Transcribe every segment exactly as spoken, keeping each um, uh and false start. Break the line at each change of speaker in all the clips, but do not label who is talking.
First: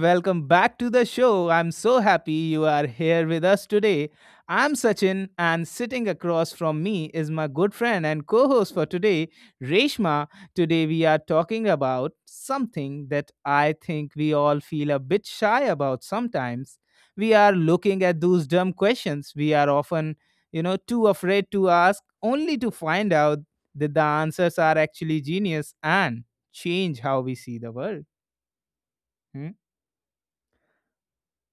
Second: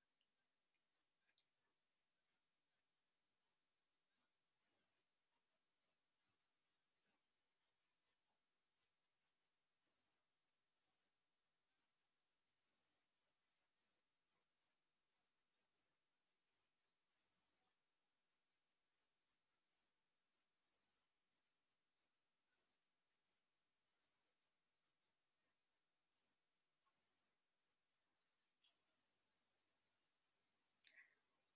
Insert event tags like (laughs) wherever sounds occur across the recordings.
Welcome back to the show. I'm so happy you are here with us today. I'm Sachin, and sitting across from me is my good friend and co host for today, Reshma. Today, we are talking about something that I think we all feel a bit shy about sometimes. We are looking at those dumb questions we are often, you know, too afraid to ask, only to find out that the answers are actually genius and change how we see the world. Hmm?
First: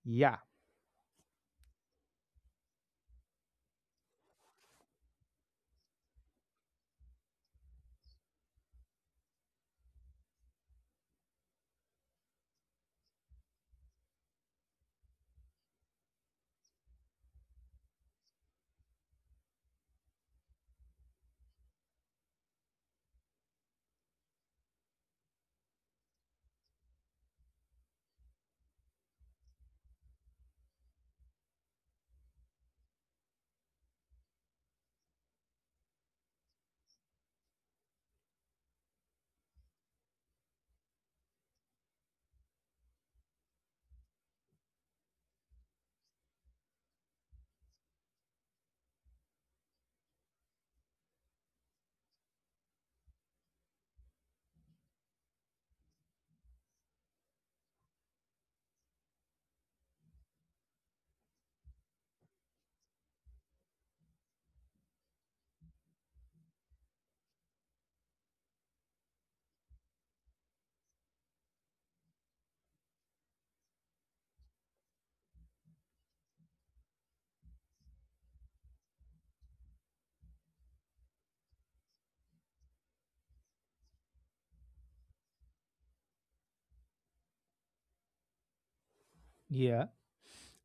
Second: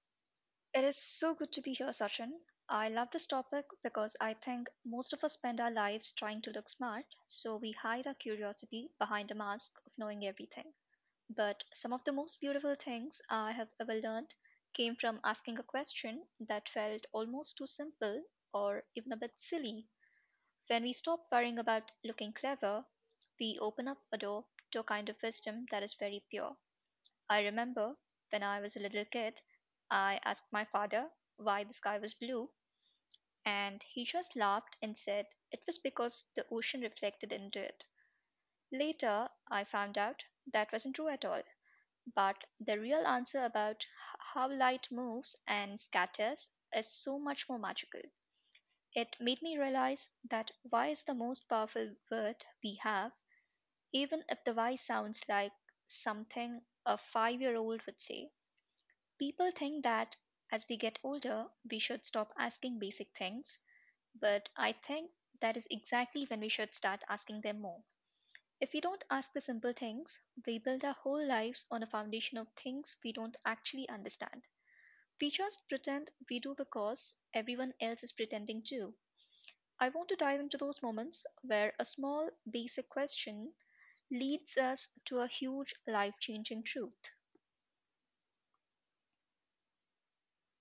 Yeah,
It is so good to be here, Sachin. I love this topic because I think most of us spend our lives trying to look smart, so we hide our curiosity behind a mask of knowing everything. But some of the most beautiful things I have ever learned came from asking a question that felt almost too simple or even a bit silly. When we stop worrying about looking clever, we open up a door to a kind of wisdom that is very pure. I remember when I was a little kid, I asked my father why the sky was blue, and he just laughed and said it was because the ocean reflected into it. Later, I found out that wasn't true at all, but the real answer about h- how light moves and scatters is so much more magical. It made me realize that why is the most powerful word we have, even if the why sounds like something a five year old would say. People think that as we get older, we should stop asking basic things, but I think that is exactly when we should start asking them more. If we don't ask the simple things, we build our whole lives on a foundation of things we don't actually understand. We just pretend we do because everyone else is pretending too. I want to dive into those moments where a small, basic question leads us to a huge, life changing truth.
yeah,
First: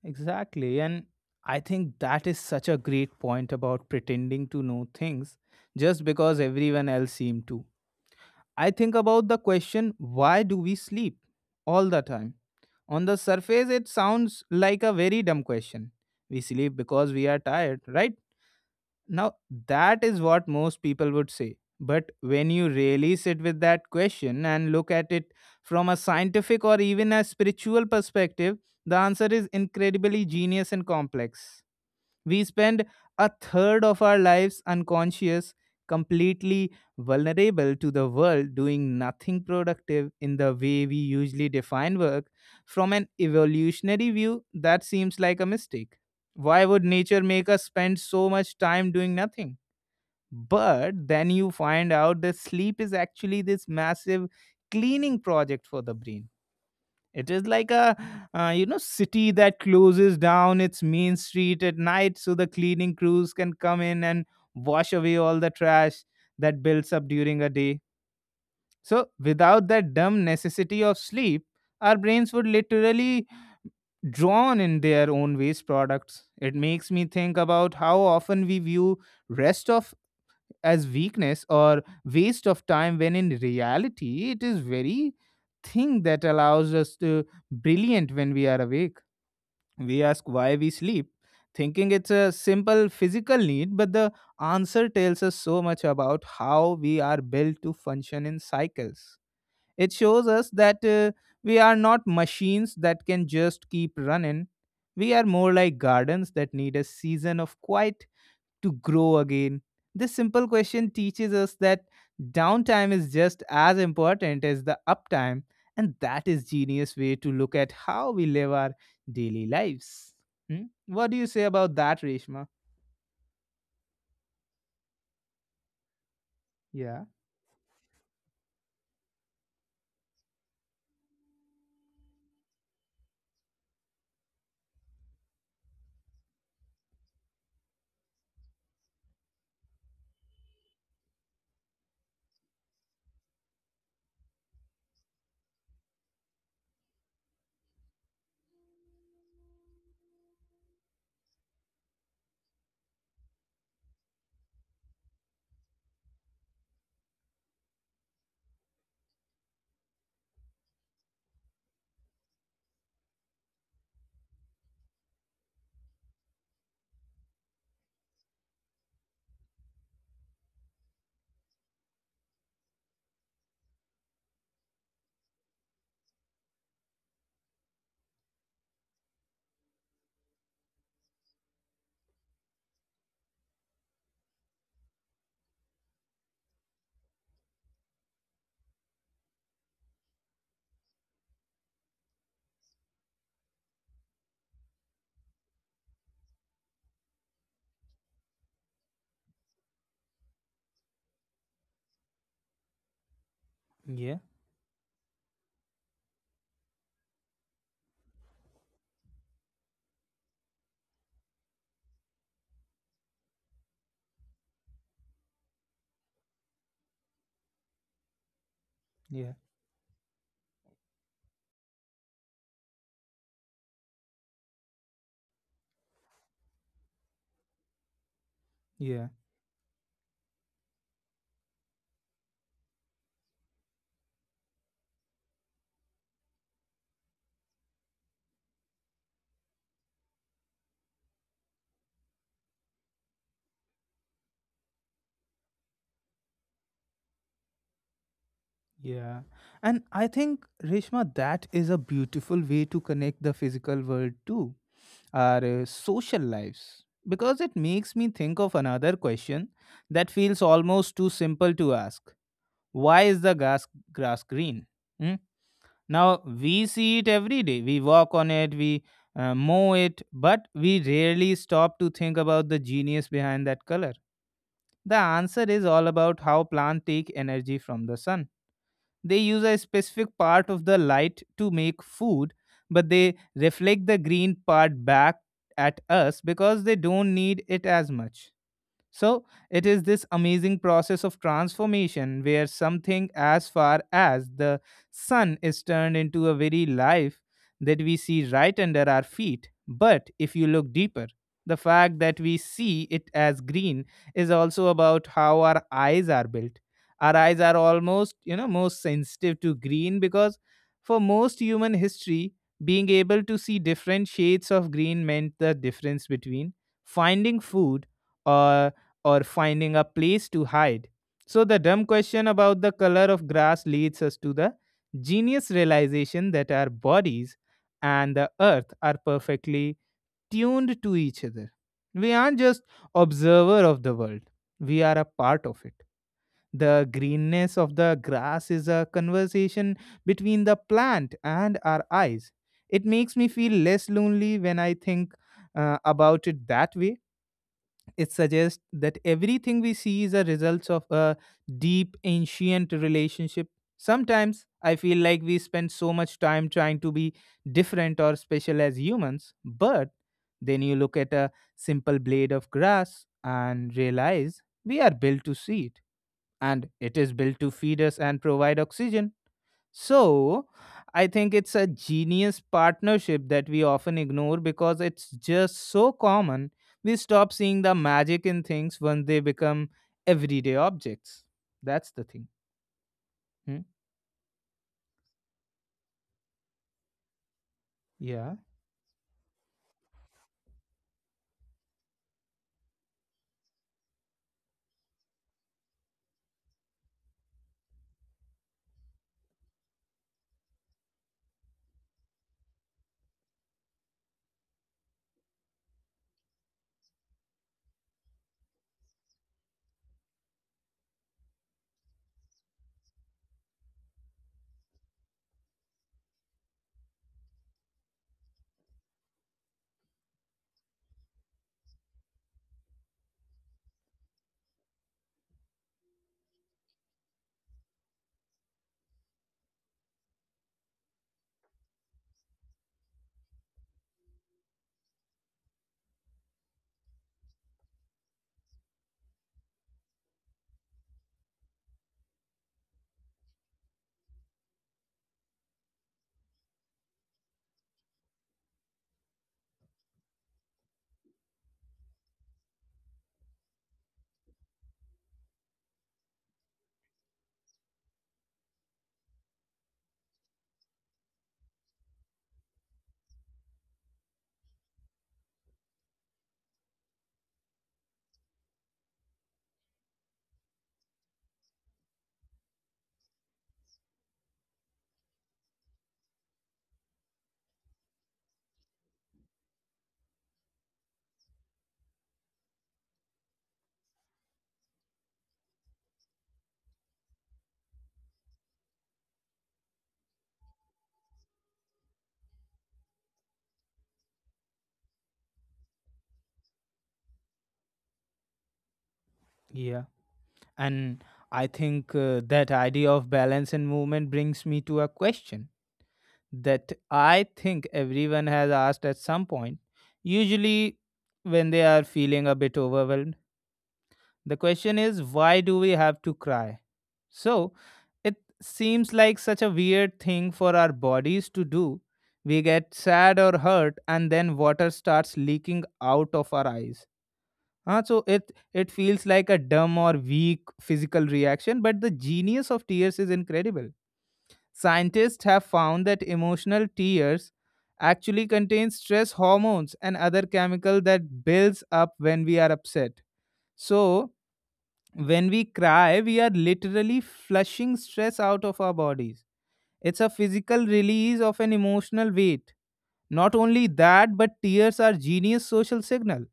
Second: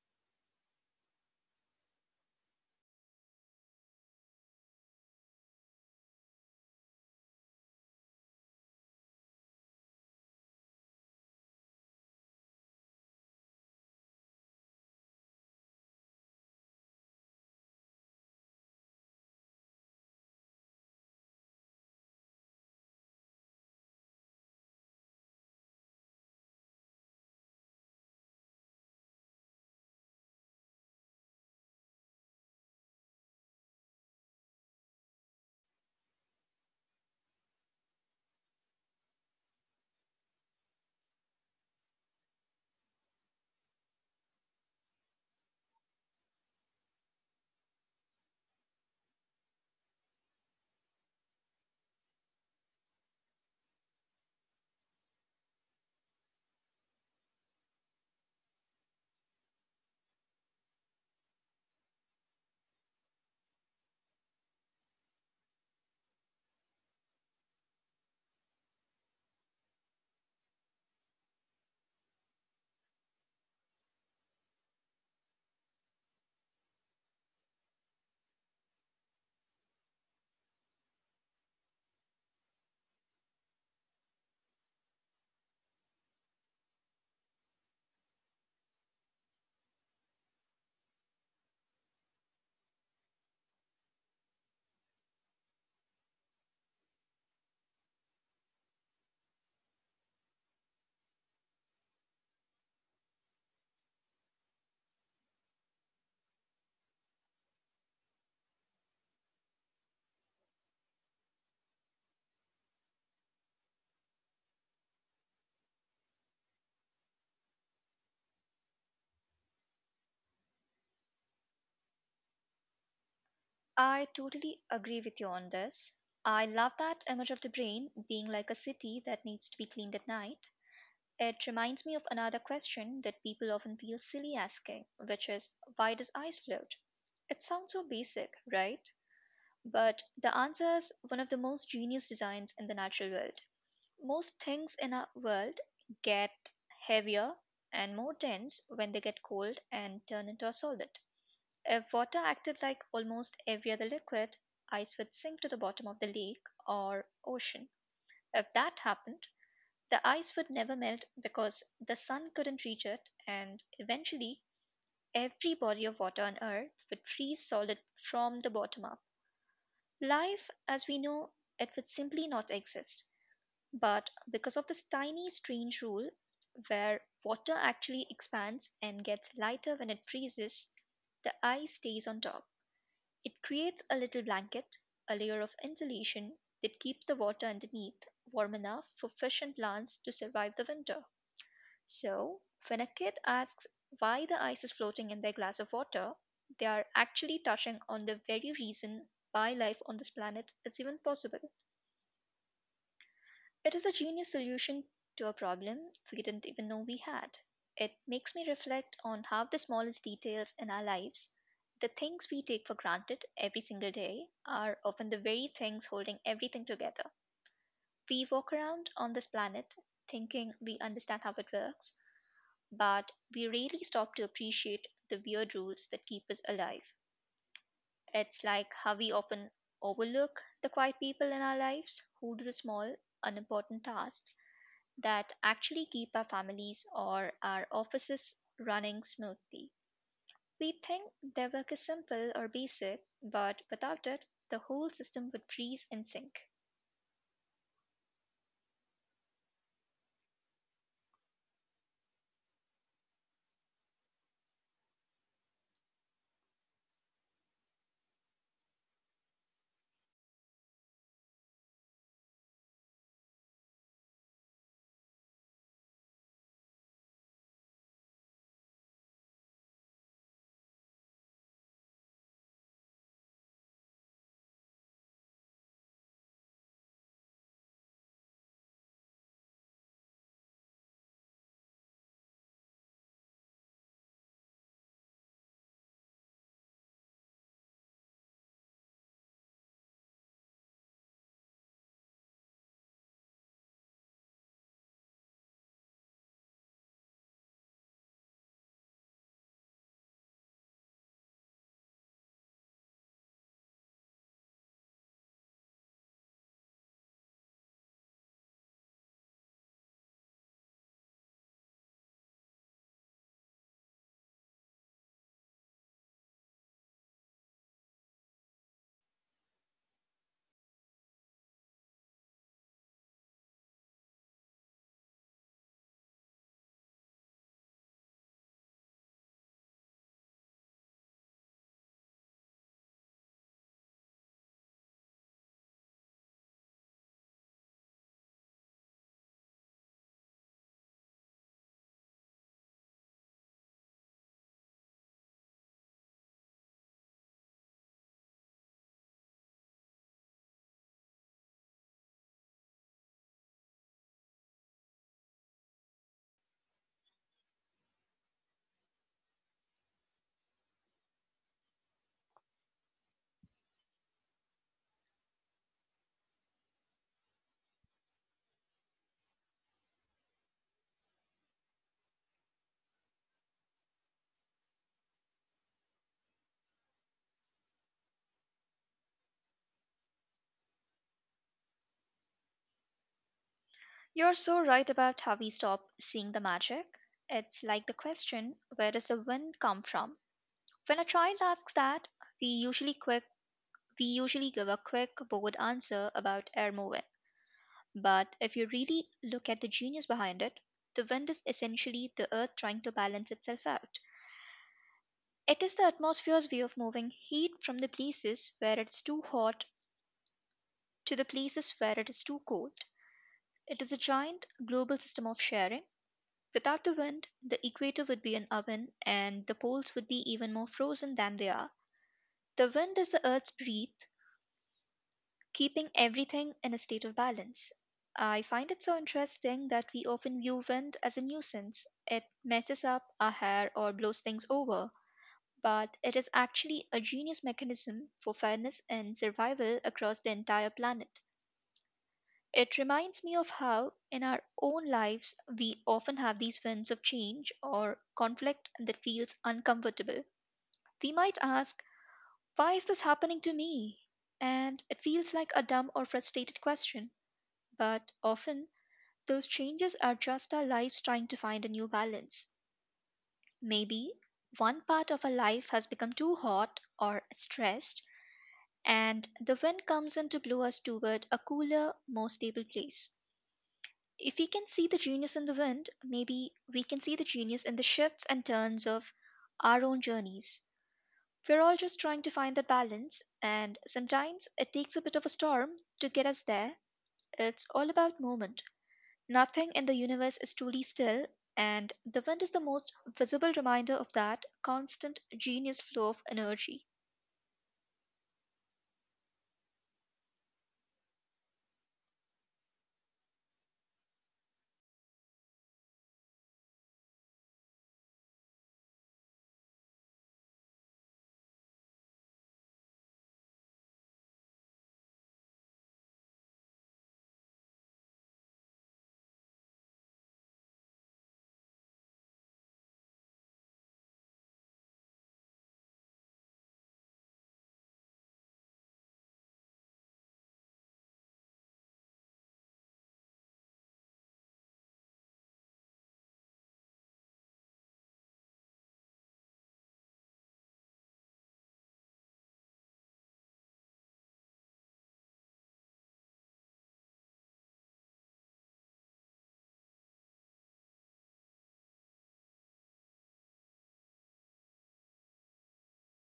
exactly. And I think that is such a great point about pretending to know things just because everyone else seemed to. I think about the question, why do we sleep all the time? On the surface, it sounds like a very dumb question. We sleep because we are tired, right? Now, that is what most people would say. But when you really sit with that question and look at it from a scientific or even a spiritual perspective, the answer is incredibly genius and complex. We spend a third of our lives unconscious, completely vulnerable to the world, doing nothing productive in the way we usually define work. From an evolutionary view, that seems like a mistake. Why would nature make us spend so much time doing nothing? But then you find out that sleep is actually this massive cleaning project for the brain. It is like a uh, you know city that closes down its main street at night so the cleaning crews can come in and wash away all the trash that builds up during a day. So without that dumb necessity of sleep, our brains would literally drown in their own waste products. It makes me think about how often we view rest of as weakness or waste of time when in reality it is very thing that allows us to brilliant when we are awake. We ask why we sleep, thinking it's a simple physical need, but the answer tells us so much about how we are built to function in cycles. It shows us that uh, we are not machines that can just keep running. We are more like gardens that need a season of quiet to grow again. This simple question teaches us that downtime is just as important as the uptime, and that is genius way to look at how we live our daily lives. Hmm? What do you say about that, Reshma?
I totally agree with you on this. I love
Yeah,
that image of the brain being like a city that needs to be cleaned at night. It reminds me of another question that people often feel silly asking, which is, why does ice float? It sounds so basic, right? But the answer is one of the most genius designs in the natural world. Most things in our world get heavier and more dense when they get cold and turn into a solid. If water acted like almost every other liquid, ice would sink to the bottom of the lake or ocean. If that happened, the ice would never melt because the sun couldn't reach it, and eventually, every body of water on Earth would freeze solid from the bottom up. Life as we know it would simply not exist. But because of this tiny, strange rule where water actually expands and gets lighter when it freezes, the ice stays on top. It creates a little blanket, a layer of insulation that keeps the water underneath warm enough for fish and plants to survive the winter. So, when a kid asks why the ice is floating in their glass of water, they are actually touching on the very reason why life on this planet is even possible. It is a
yeah,
genius solution to a problem we didn't even know we had. It makes me reflect on how the smallest details in our lives, the things we take for granted every single day, are often the very things holding everything together. We walk around on this
yeah,
planet thinking we understand how it works, but we rarely stop to appreciate the weird rules that keep us alive. It's like how
yeah,
we often overlook the quiet people in our lives who do the small, unimportant tasks that actually keep our families or our offices running smoothly. We think their work is simple or basic, but without it, the whole system would freeze and sink.
yeah. And I think, Reshma, that is a beautiful way to connect the physical world to our uh, social lives, because it makes me think of another question that feels almost too simple to ask. Why is the grass grass green? Hmm? Now we see it every day. We walk on it, we uh, mow it, but we rarely stop to think about the genius behind that color. The answer is all about how plants take energy from the sun. They use a specific part of the light to make food, but they reflect the green part back at us because they don't need it as much. So, it is this amazing process of transformation where something as far as the sun is turned into a very life that we see right under our feet. But if you look deeper, the fact that we see it as green is also about how our eyes are built. Our eyes are almost, you know, most sensitive to green because for most human history, being able to see different shades of green meant the difference between finding food or or finding a place to hide. So, the dumb question about the color of grass leads us to the genius realization that our bodies and the earth are perfectly tuned to each other. We aren't just observer of the world, we are a part of it. The greenness of the grass is a conversation between the plant and our eyes. It makes me feel less lonely when I think uh, about it that way. It suggests that everything we see is a result of a deep, ancient relationship. Sometimes I feel like we spend so much time trying to be different or special as humans, but then you look at a simple blade of grass and realize we are built to see it, and it is built to feed us and provide oxygen. So, I think it's a genius partnership that we often ignore because it's just so common. We stop seeing the magic in things when they become everyday objects. That's the thing. Hmm?
You're so right about how we stop seeing the magic. It's like the
Yeah,
question, where does the wind come from? When a child asks that, we usually quick we usually give a quick bored answer about air moving. But if you really look at the genius behind it, the wind is essentially the earth trying to balance itself out. It is the atmosphere's way of moving heat from the places where it is too hot to the places where it is too cold. It is a giant global system of sharing. Without the wind, the equator would be an oven and the poles would be even more frozen than they are. The wind is the Earth's breath, keeping everything in a state of balance. I find it so interesting that we often view wind as a nuisance. It messes up our hair or blows things over, but it is actually a genius mechanism for fairness and survival across the entire planet. It reminds me of how, in our own lives, we often have these winds of change or conflict that feels uncomfortable. We might ask, why is this happening to me? And it feels like a dumb or frustrated question, but often those changes are just our lives trying to find a new balance. Maybe one part of our life has become too hot or stressed, and the wind comes in to blow us toward a cooler, more stable place. If we can see the genius in the wind, maybe we can see the genius in the shifts and turns of our own journeys. We're all just trying to find that balance, and sometimes it takes a bit of a storm to get us there. It's all about movement. Nothing in the universe is truly still, and the wind is the most visible reminder of that constant genius flow of energy.
yeah. And I think uh, that idea of balance and movement brings me to a question that I think everyone has asked at some point, usually when they are feeling a bit overwhelmed. The question is, why do we have to cry? So, it seems like such a weird thing for our bodies to do. We get sad or hurt, and then water starts leaking out of our eyes. Ah, so it it feels like a dumb or weak physical reaction, but the genius of tears is incredible. Scientists have found that emotional tears actually contain stress hormones and other chemical that builds up when we are upset. So when we cry, we are literally flushing stress out of our bodies. It's a physical release of an emotional weight. Not only that, but tears are genius social signal.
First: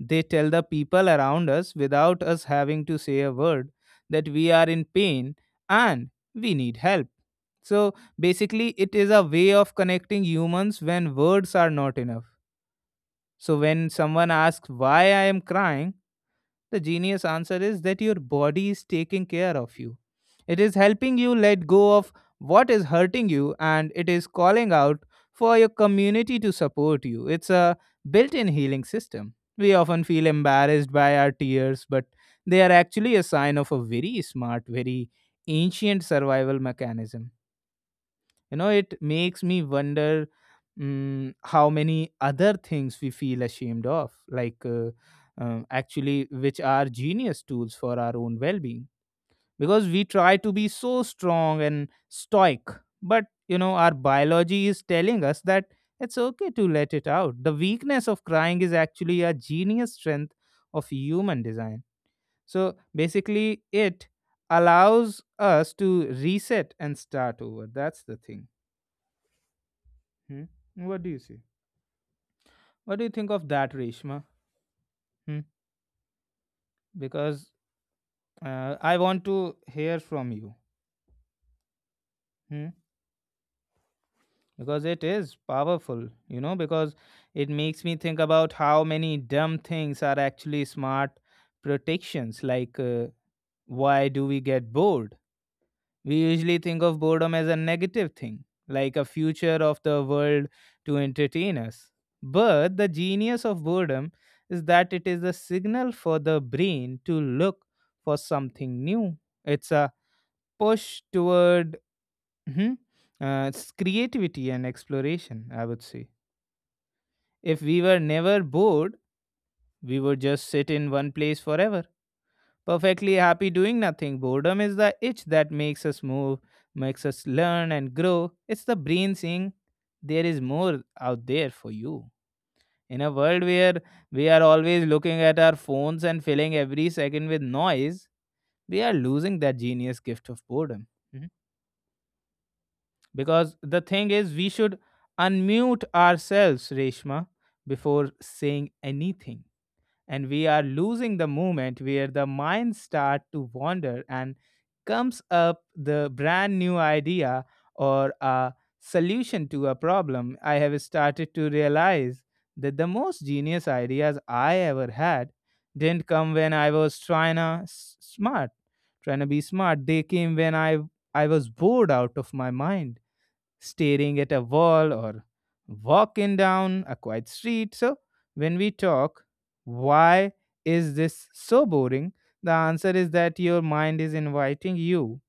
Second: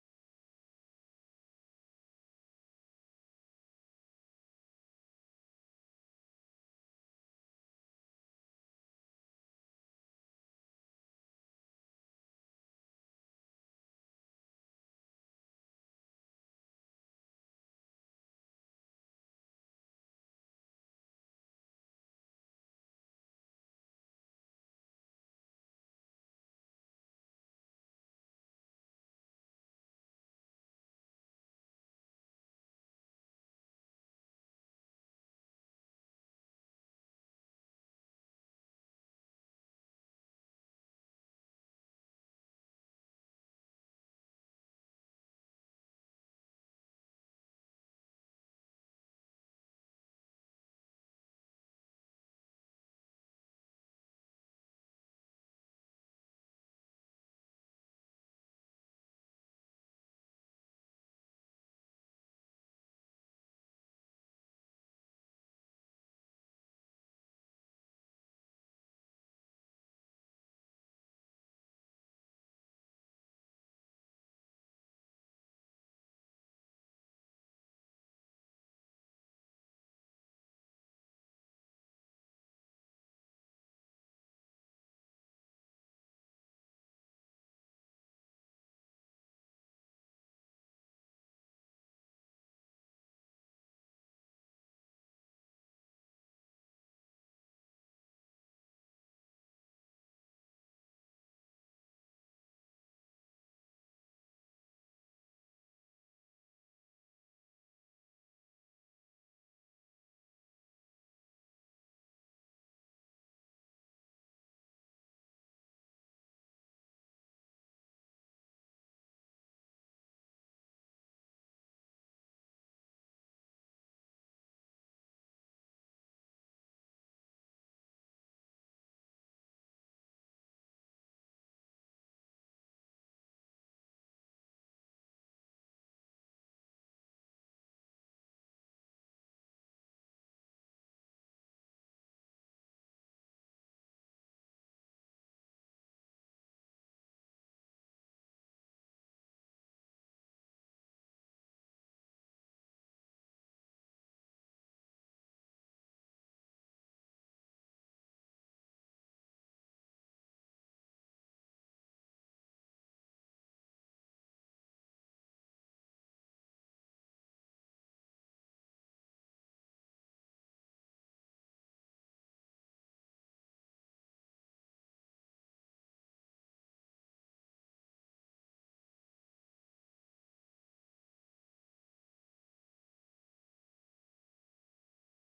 They tell the people around us, without us having to say a word, that we are in pain and we need help. So basically, it is a way of connecting humans when words are not enough. So when someone asks why I am crying, the genius answer is that your body is taking care of you. It is helping you let go of what is hurting you, and it is calling out for your community to support you. It's a built in healing system. We often feel embarrassed by our tears, but they are actually a sign of a very smart, very ancient survival mechanism. You know it makes me wonder, mm, how many other things we feel ashamed of, like uh, um, actually, which are genius tools for our own well-being, because we try to be so strong and stoic, but you know our biology is telling us that it's okay to let it out. The weakness of crying is actually a genius strength of human design. So basically it allows us to reset and start over. That's the thing. Hmm? What do you see? What do you think of that, Reshma? Hmm? Because uh, I want to hear from you. Hmm? Because it is powerful, you know, because it makes me think about how many dumb things are actually smart protections. Like, uh, why do we get bored? We usually think of boredom as a negative thing, like a future of the world to entertain us. But the genius of boredom is that it is a signal for the brain to look for something new. It's a push toward mhm, uh, it's creativity and exploration, I would say. If we were never bored, we would just sit in one place forever, perfectly happy doing nothing. Boredom is the itch that makes us move, makes us learn and grow. It's the brain saying there is more out there for you. In a world where we are always looking at our phones and filling every second with noise, we are losing that genius gift of boredom. Mhm. Because the thing is, we should unmute ourselves, Reshma, before saying anything, and we are losing the moment where the mind start to wander and comes up the brand new idea or a solution to a problem. I have started to realize that the most genius ideas I ever had didn't come when I was trying to s- smart trying to be smart. They came when i i was bored out of my mind, staring at a wall or walking down a quiet street. So, when we talk, why is this so boring? The answer is that your mind is inviting you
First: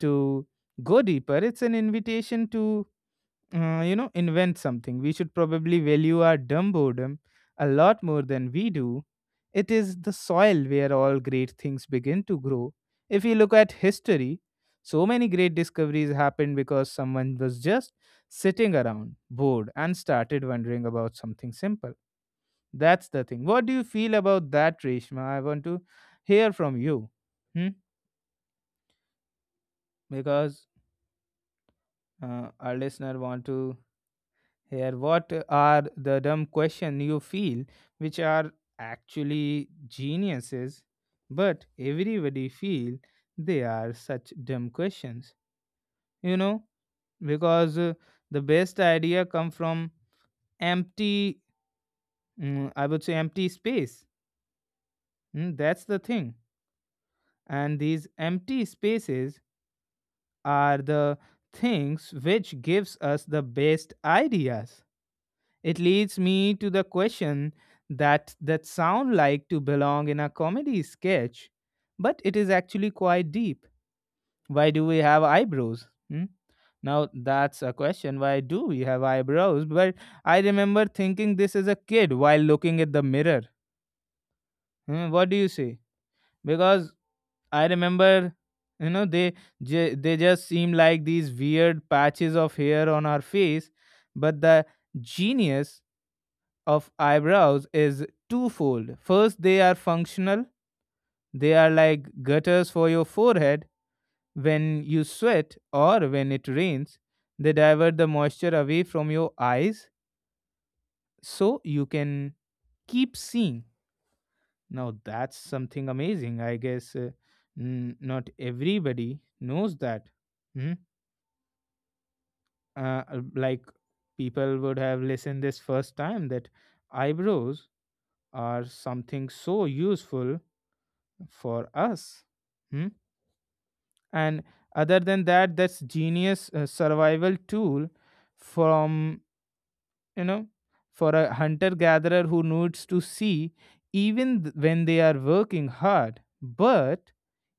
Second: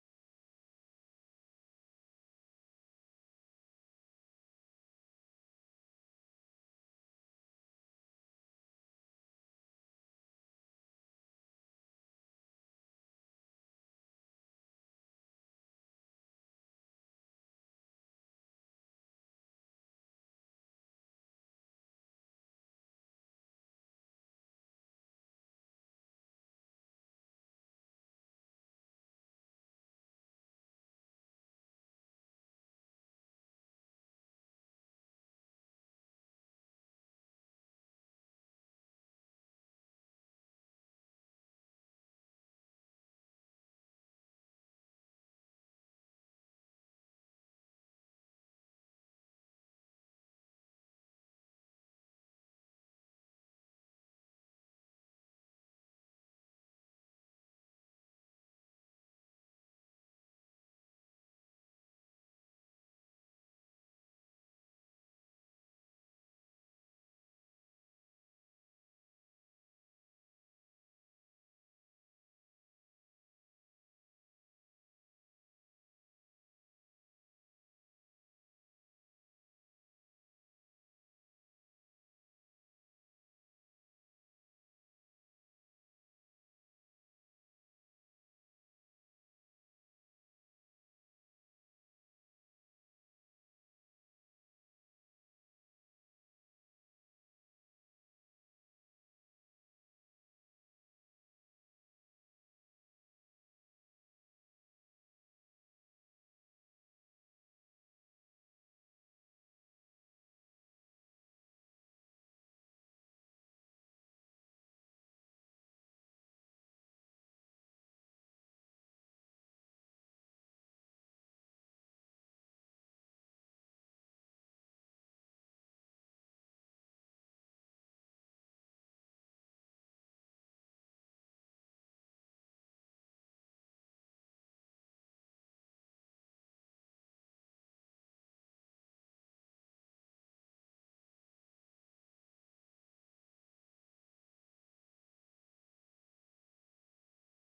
to go deeper. It's an invitation to uh, you know, invent something. We should probably value our dumb boredom a lot more than we do. It is the soil where all great things begin to grow. If you look at history, so many great discoveries happened because someone was just sitting around, bored, and started wondering about something simple. That's the thing. What do you feel about that, Reshma? I want to hear from you. Hmm? Because uh, Our listener want to here what are the dumb question you feel which are actually geniuses, but everybody feel they are such dumb questions you know because uh, The best idea come from empty mm, I would say empty space. Mm, that's the thing, and these empty spaces are the things which gives us the best ideas. It leads me to the question that that sound like to belong in a comedy sketch, but it is actually quite deep. Why do we have eyebrows? Hmm? Now that's a question. Why do we have eyebrows? But I remember thinking this as a kid while looking at the mirror. Hmm, what do you say? Because I remember, you know, they ju- they just seem like these weird patches of hair on our face, but the genius of eyebrows is twofold. First, they are functional, they are like gutters for your forehead when you sweat or when it rains. They divert the moisture away from your eyes so you can keep seeing. Now, that's something amazing. I guess, uh, n- not everybody knows that. Hmm? Uh, uh, like, people would have listened this first time that eyebrows are something so useful for us. Hmm? And other than that, that's genius uh, survival tool from, you know, for a hunter gatherer who needs to see even th- when they are working hard. But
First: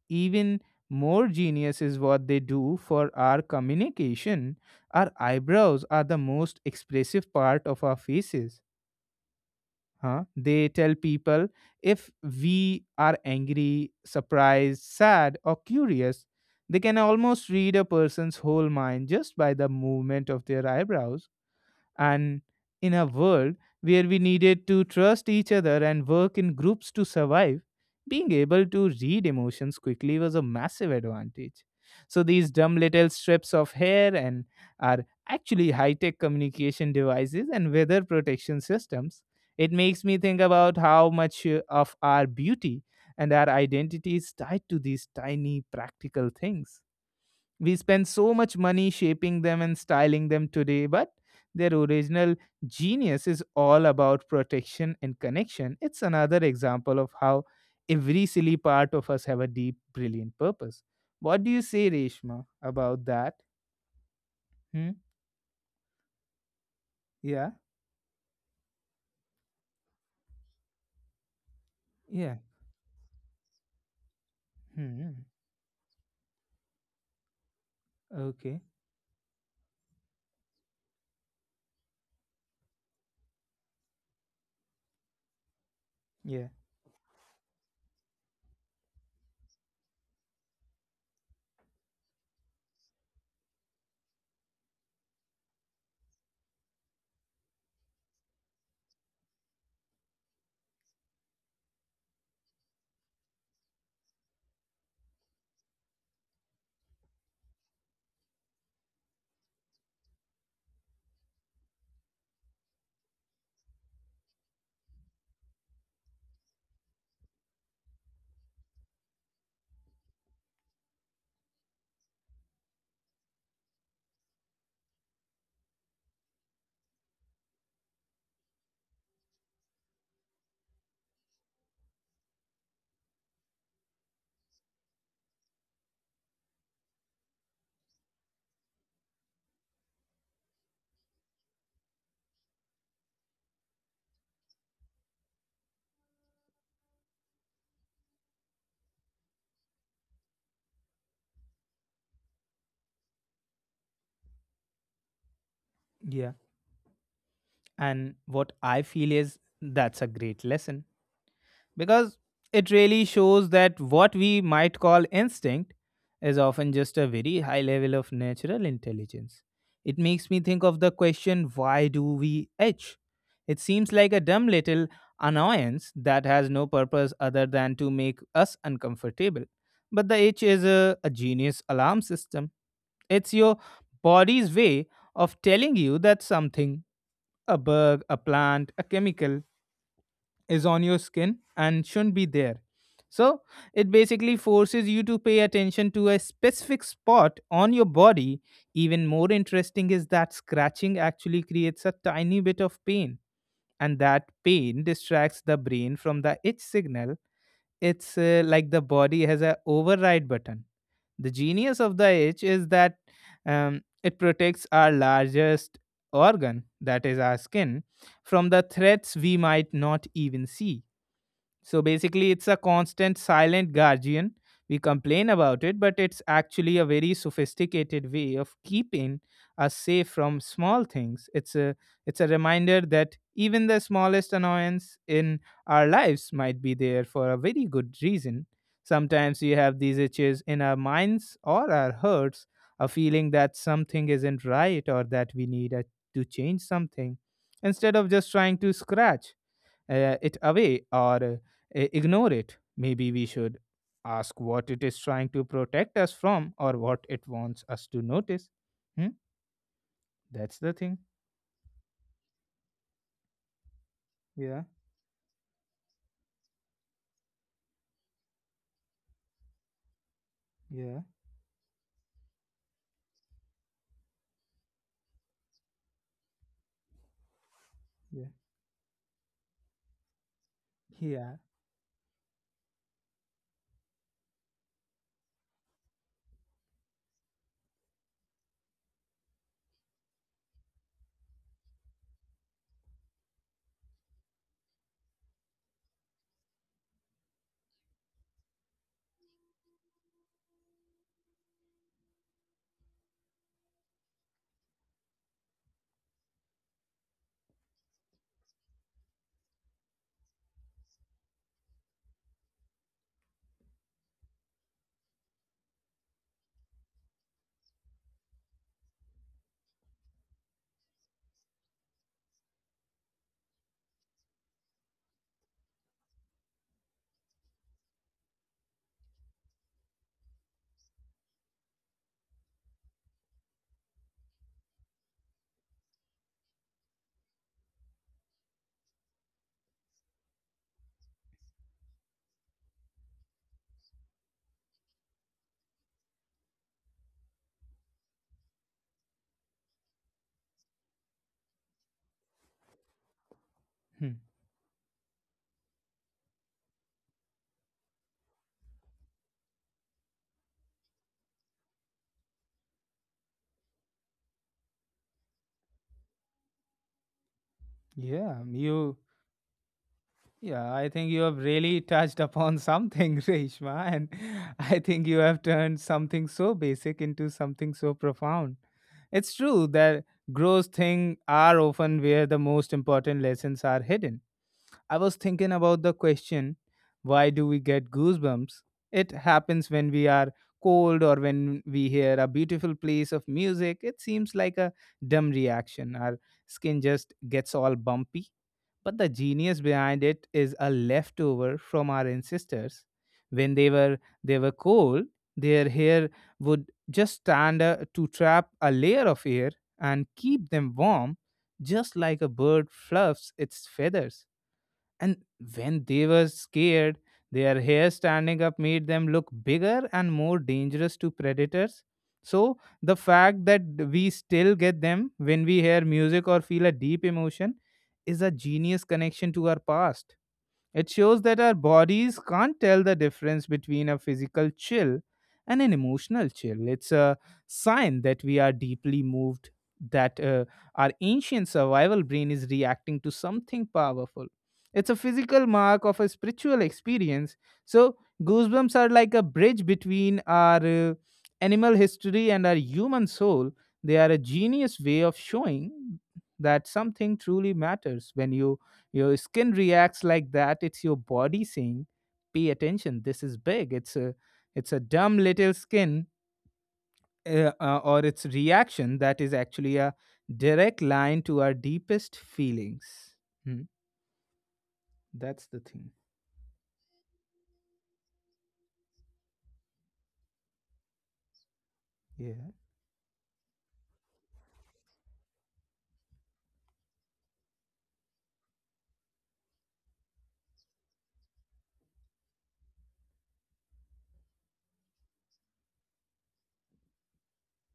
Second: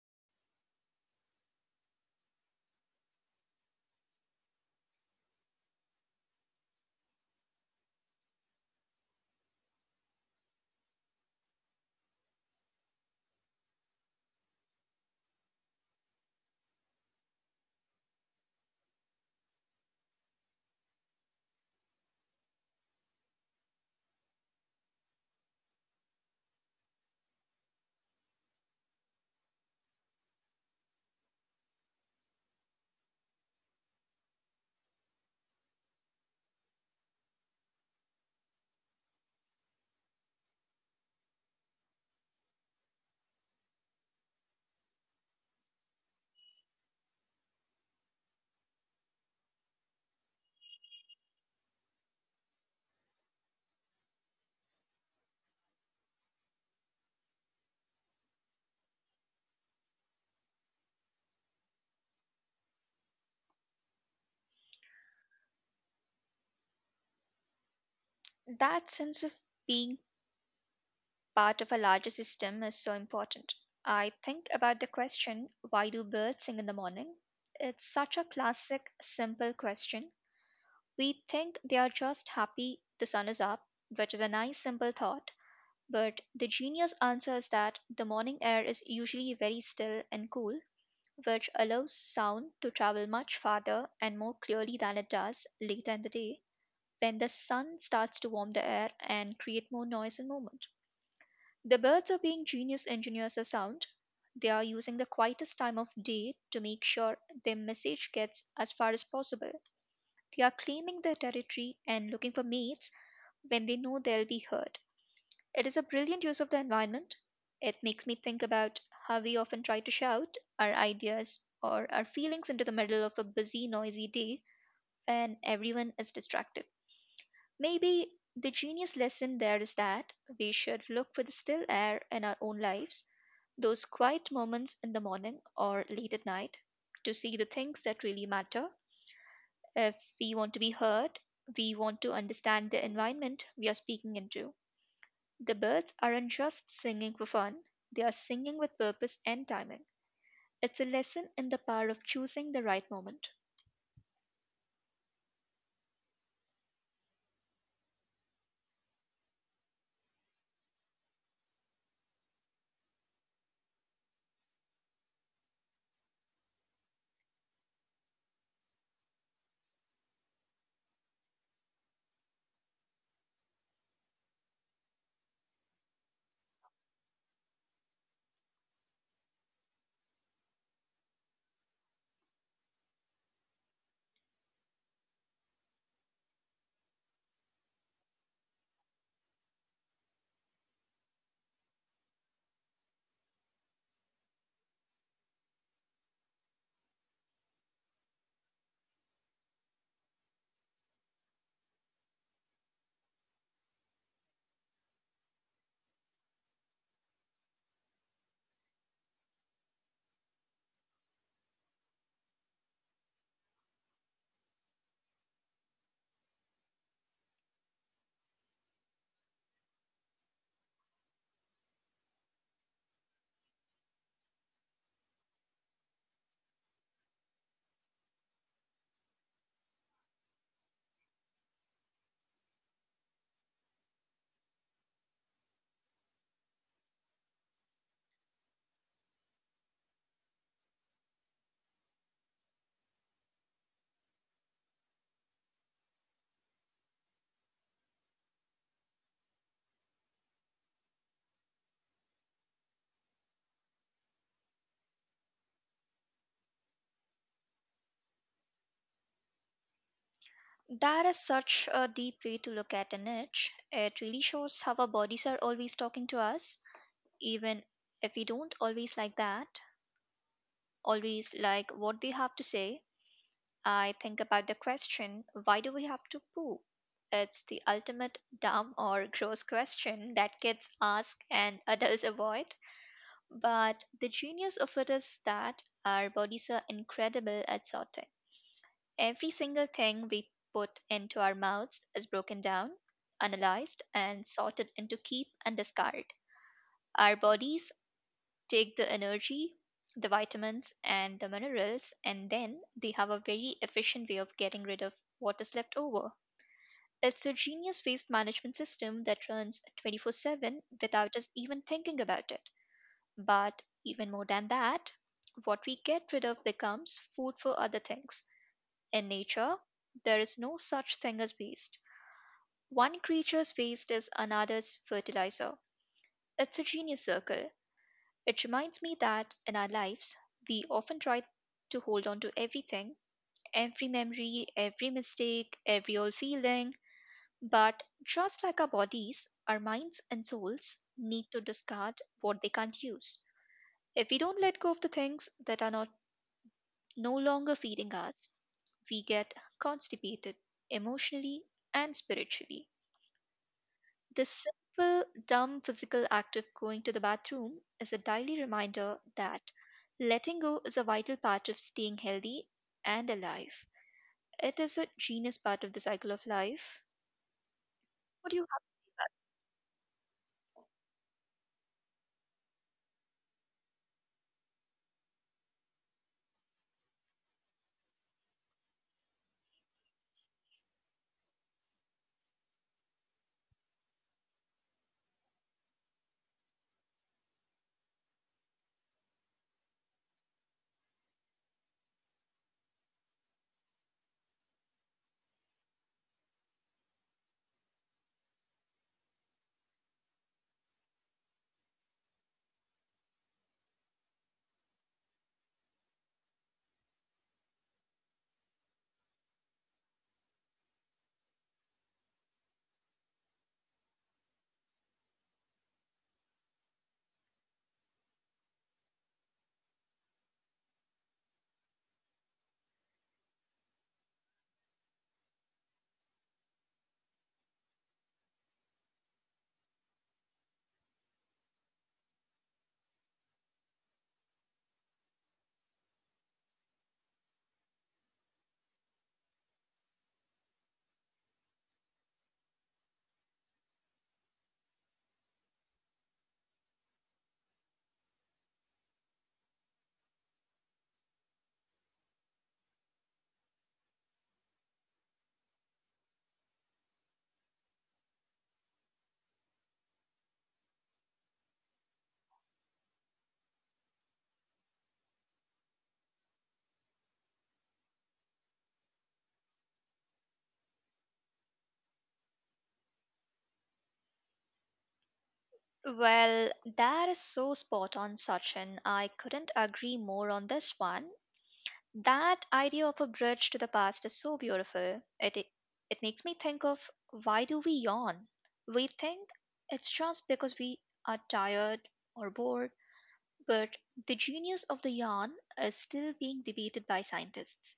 even more genius is what they do for our communication. Our eyebrows are the most expressive part of our faces. Huh? They tell people if we are angry, surprised, sad, or curious. They can almost read a person's whole mind just by the movement of their eyebrows. And in a world where we needed to trust each other and work in groups to survive, being able to read emotions quickly was a massive advantage. So these dumb little strips of hair and are actually high-tech communication devices and weather protection systems. It makes me think about how much uh, of our beauty and our identity is tied to these tiny practical things. We spend so much money shaping them and styling them today, but their original genius is all about protection and connection. It's another example of how every silly part of us have a deep, brilliant purpose. What do you say, Reshma, about that? Hmm? Yeah,
That sense of being part of a larger
yeah.
system is so important. I think about the
Hmm.
question, why do birds sing in the morning? It's such a
Okay.
classic, simple question. We think they are just happy the sun is up, which is a nice, simple thought. But
Yeah,
the genius answer is that the morning air is usually very still and cool, which allows sound to travel much farther and more clearly than it does later in the day when the sun starts to warm the air and create more noise and movement. The birds are being genius engineers of sound. They are using the quietest time of day to make sure their message gets as far as possible. They are claiming their territory and looking for mates when they know they'll be heard. It is a brilliant use of the environment. It makes me think about how we often try to shout our ideas or our feelings into the middle of a busy, noisy day when everyone is distracted. Maybe the genius lesson there is that we should look for the still air in our own lives, those quiet moments in the morning or late at night, to see the things that really matter. If we want to be heard, we want to understand the environment we are speaking into. The birds aren't just singing for fun, they are singing with purpose and timing. It's a lesson in the power of choosing the right moment.
yeah. And what I feel is that's a great lesson, because it really shows that what we might call instinct is often just a very high level of natural intelligence. It makes me think of the question, why do we itch? It seems like a dumb little annoyance that has no purpose other than to make us uncomfortable. But the itch is a, a genius alarm system. It's your body's way of telling you that something, a bug, a plant, a chemical, is on your skin and shouldn't be there. So it basically forces you to pay attention to a specific spot on your body. Even more interesting is that scratching actually creates a tiny bit of pain, and that pain distracts the brain from the itch signal. It's, uh, like the body has a override button. The genius of the itch is that, um, it protects our largest organ, that is our skin, from the threats we might not even see. So basically, it's a constant silent guardian. We complain about it, but it's actually a very sophisticated way of keeping us safe from small things. It's a it's a reminder that even the smallest annoyance in our lives might be there for a very good reason. Sometimes we have these itches in our minds or our hearts, a feeling that something isn't right or that we need a, to change something, instead of just trying to scratch uh, it away or uh, ignore it. Maybe we should ask what it is trying to protect us from or what it wants us to notice. Hmm? That's the thing.
That is such a deep way to look at an itch. It really
Yeah,
shows how our bodies are always talking to us, even if we don't always like that,
yeah,
always like what they have to say. I think about the question, why do we have to poo? It's the ultimate
yeah,
dumb or gross question that kids ask
yeah.
and adults avoid. But the genius of it is that our bodies are incredible at sorting. Every single thing we put into our mouths is broken down, analyzed, and sorted into keep and discard. Our bodies take the energy, the vitamins, and the minerals, and then they have a very efficient way of getting rid of what is left over. It's a genius waste management system that runs twenty-four seven without us even thinking about it. But even more than that, what we get rid of becomes food for other things. In nature, there is no such thing as waste. One creature's waste is another's fertilizer. It's a genius circle. It reminds me that in our lives, we often try to hold on to everything, every memory, every mistake, every old feeling. But just like our bodies, our minds and souls need to discard what they can't use. If we don't let go of the things that are not no longer feeding us, we get constipated emotionally and spiritually.
Hmm.
The simple, dumb physical act of going to the bathroom is a daily reminder that letting go is a vital part of staying healthy and alive. It is a genius part of the cycle of life. What
Yeah,
do you have
you. Yeah, I think you have really touched upon something, (laughs) Reshma, and I think you have turned something so basic into something so profound. It's true that gross things are often where the most important lessons are hidden. I was thinking about the question, why do we get goosebumps? It happens when we are cold or when we hear a beautiful piece of music. It seems like a dumb reaction. Our skin just gets all bumpy. But the genius behind it is a leftover from our ancestors. When they were they were cold, their hair would just stand uh, to trap a layer of air and keep them warm, just like a bird fluffs its feathers. And when they were scared, their hair standing up made them look bigger and more dangerous to predators. So, the fact that we still get them when we hear music or feel a deep emotion is a genius connection to our past. It shows that our bodies can't tell the difference between a physical chill and an emotional chill. It's a sign that we are deeply moved, that uh, our ancient survival brain is reacting to something powerful. It's a physical mark of a spiritual experience. So, goosebumps are like a bridge between our uh, animal history and our human soul. They are a genius way of showing that something truly matters when you your skin reacts like that. It's your body saying, "Pay attention. This is big." It's a it's a dumb little skin, uh, uh, or its reaction that is actually a direct line to our deepest feelings. Hmm, that's the
to say
thing.
about that? Well, that is so spot on, Sachin. I couldn't agree more on this one. That
Yeah,
idea of a bridge to the past is so beautiful. It it makes me think of, why do we yawn? We think it's just because we are tired or bored, but the genius of the yawn is still being debated by scientists.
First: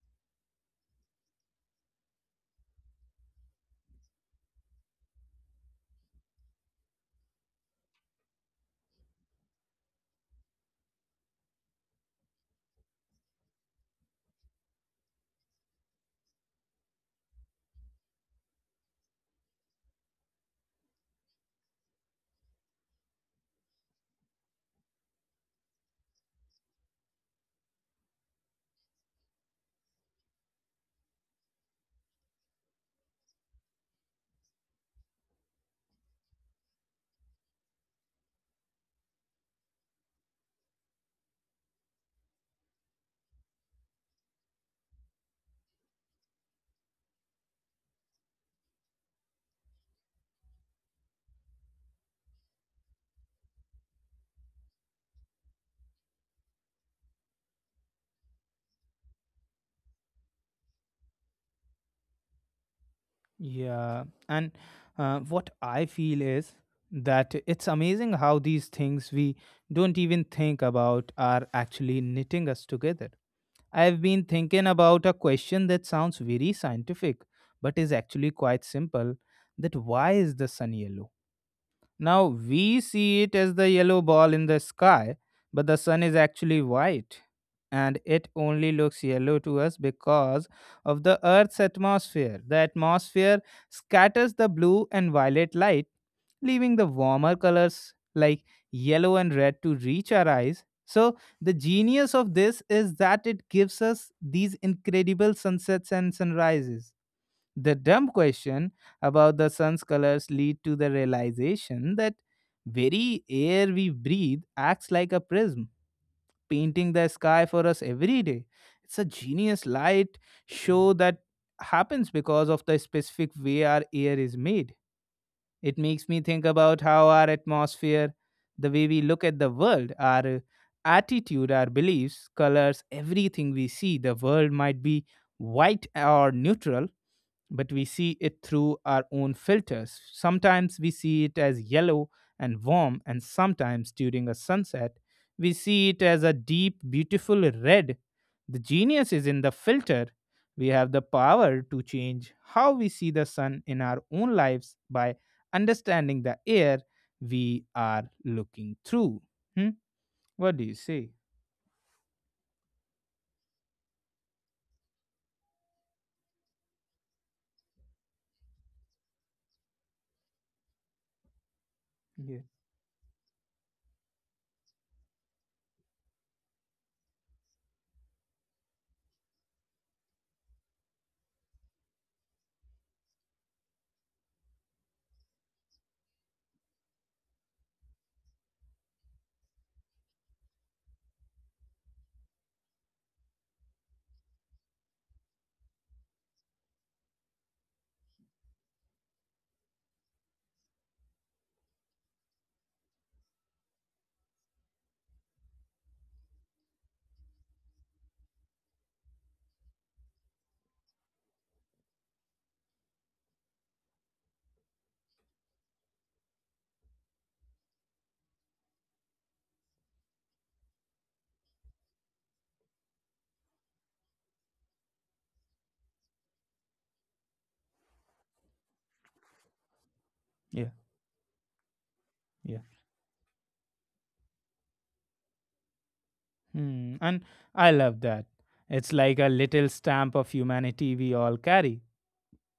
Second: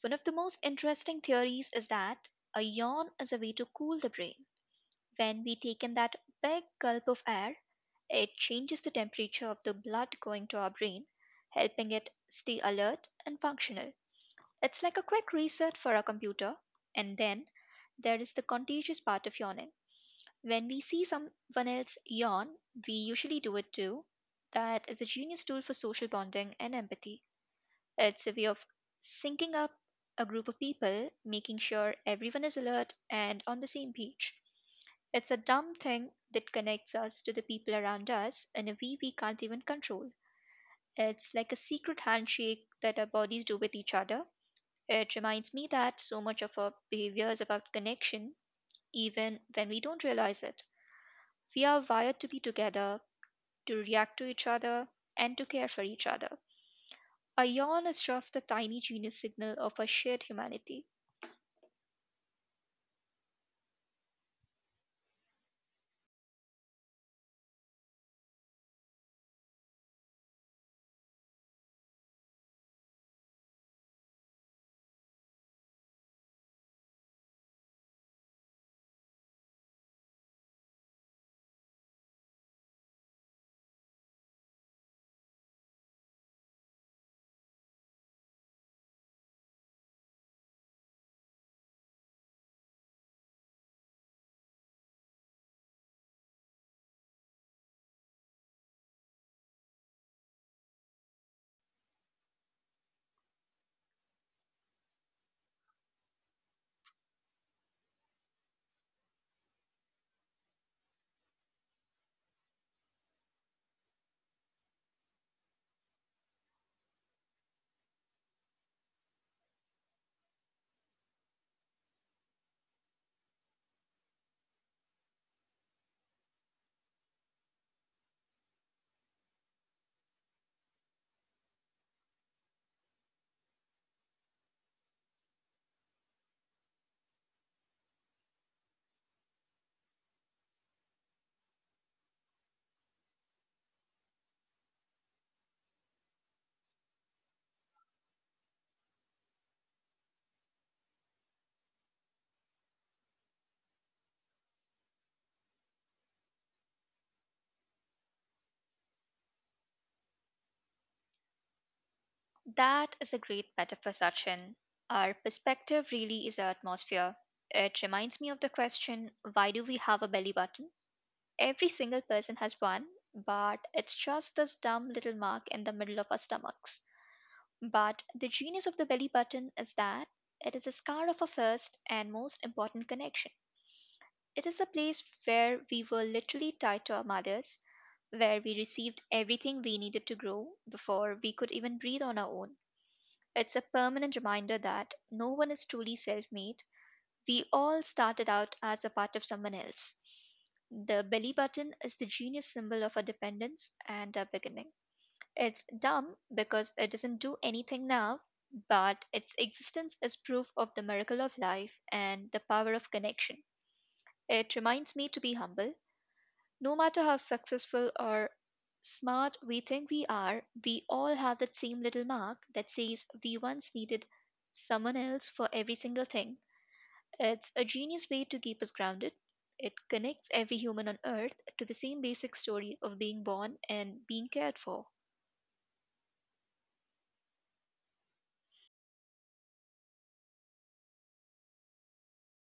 One of the most interesting theories is that a yawn is a way to cool the brain. When we take in that big gulp of air, it changes the temperature of the blood going to our brain, helping it stay alert and functional. It's like a quick reset for our computer. And then there is the contagious part of yawning. When we see someone else yawn, we usually do it too. That is a genius tool for social bonding and empathy. It's a way of syncing up a group of people, making sure everyone is alert and on the same page. It's a dumb thing that connects us to the people around us in a way we can't even control. It's like a secret handshake that our bodies do with each other. It reminds me that so much of our behavior is about connection, even when we don't realize it. We are wired to be together, to react to each other, and to care for each other. A yawn is just a tiny genius signal of our shared humanity.
yeah. And, uh, what I feel is that it's amazing how these things we don't even think about are actually knitting us together. I've been thinking about a question that sounds very scientific, but is actually quite simple, that why is the sun yellow? Now we see it as the yellow ball in the sky, but the sun is actually white. And it only looks yellow to us because of the Earth's atmosphere. The atmosphere scatters the blue and violet light, leaving the warmer colors like yellow and red to reach our eyes. So, the genius of this is that it gives us these incredible sunsets and sunrises. The dumb question about the sun's colors lead to the realization that very air we breathe acts like a prism, painting the sky for us every day. It's a genius light show that happens because of the specific way our air is made. It makes me think about how our atmosphere, the way we look at the world, our attitude, our beliefs, colors, everything we see. The world might be white or neutral, but we see it through our own filters. Sometimes we see it as yellow and warm, and sometimes during a sunset, we see it as a deep, beautiful red. The genius is in the filter. We have the power to change how we see the sun in our own lives by understanding the air we are looking through. Hmm? What do you say?
That is a great metaphor, Sachin. Our perspective really is our atmosphere. It reminds me of the question, why do we have a belly button? Every single
Yeah,
person has one, but it's just this dumb little mark in the middle of our stomachs. But the genius of the belly button is that it is the scar of our first and most important connection. It is the place where we were literally tied to our mothers, where we received everything we needed to grow before we could even breathe on our own. It's a permanent reminder that no one is truly self made. We all started out as a part of someone else. The belly button is the genius symbol of our dependence and our beginning. It's dumb because it doesn't do anything now, but its existence is proof of the miracle of life and the power of connection. It reminds me to be humble. No matter how successful or smart we think we are, we all have that same little mark that says we once needed someone else for every single thing. It's a genius way to keep us grounded. It connects every
yeah,
human on earth to the same basic
yeah.
story of being born and being cared for.
Hmm. And I love that. It's like a little stamp of humanity we all carry.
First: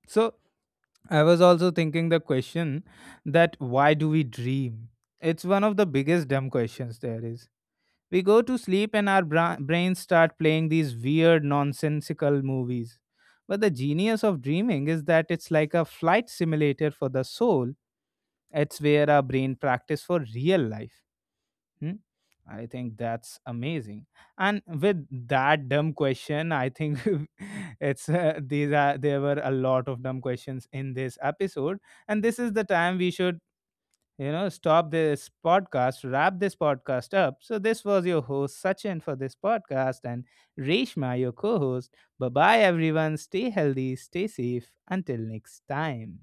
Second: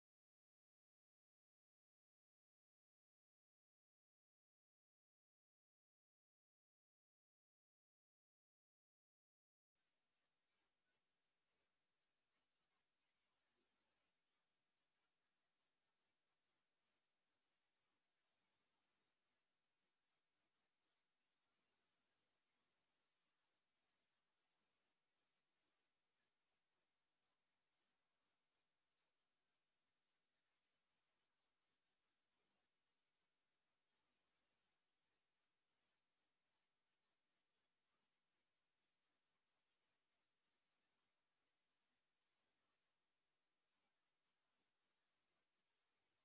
So I was also thinking the question, that why do we dream? It's one of the biggest dumb questions there is. We go to sleep and our bra- brains start playing these weird, nonsensical movies. But the genius of dreaming is that it's like a flight simulator for the soul. It's where our brain practice for real life. Hmm? I think that's amazing. And with that dumb question, I think, (laughs) it's uh, these are there were a lot of dumb questions in this episode, and this is the time we should, you know, stop this podcast, wrap this podcast up. So this was your host Sachin for this podcast, and Reshma your co-host. Bye bye, everyone. Stay healthy, stay safe, until next time.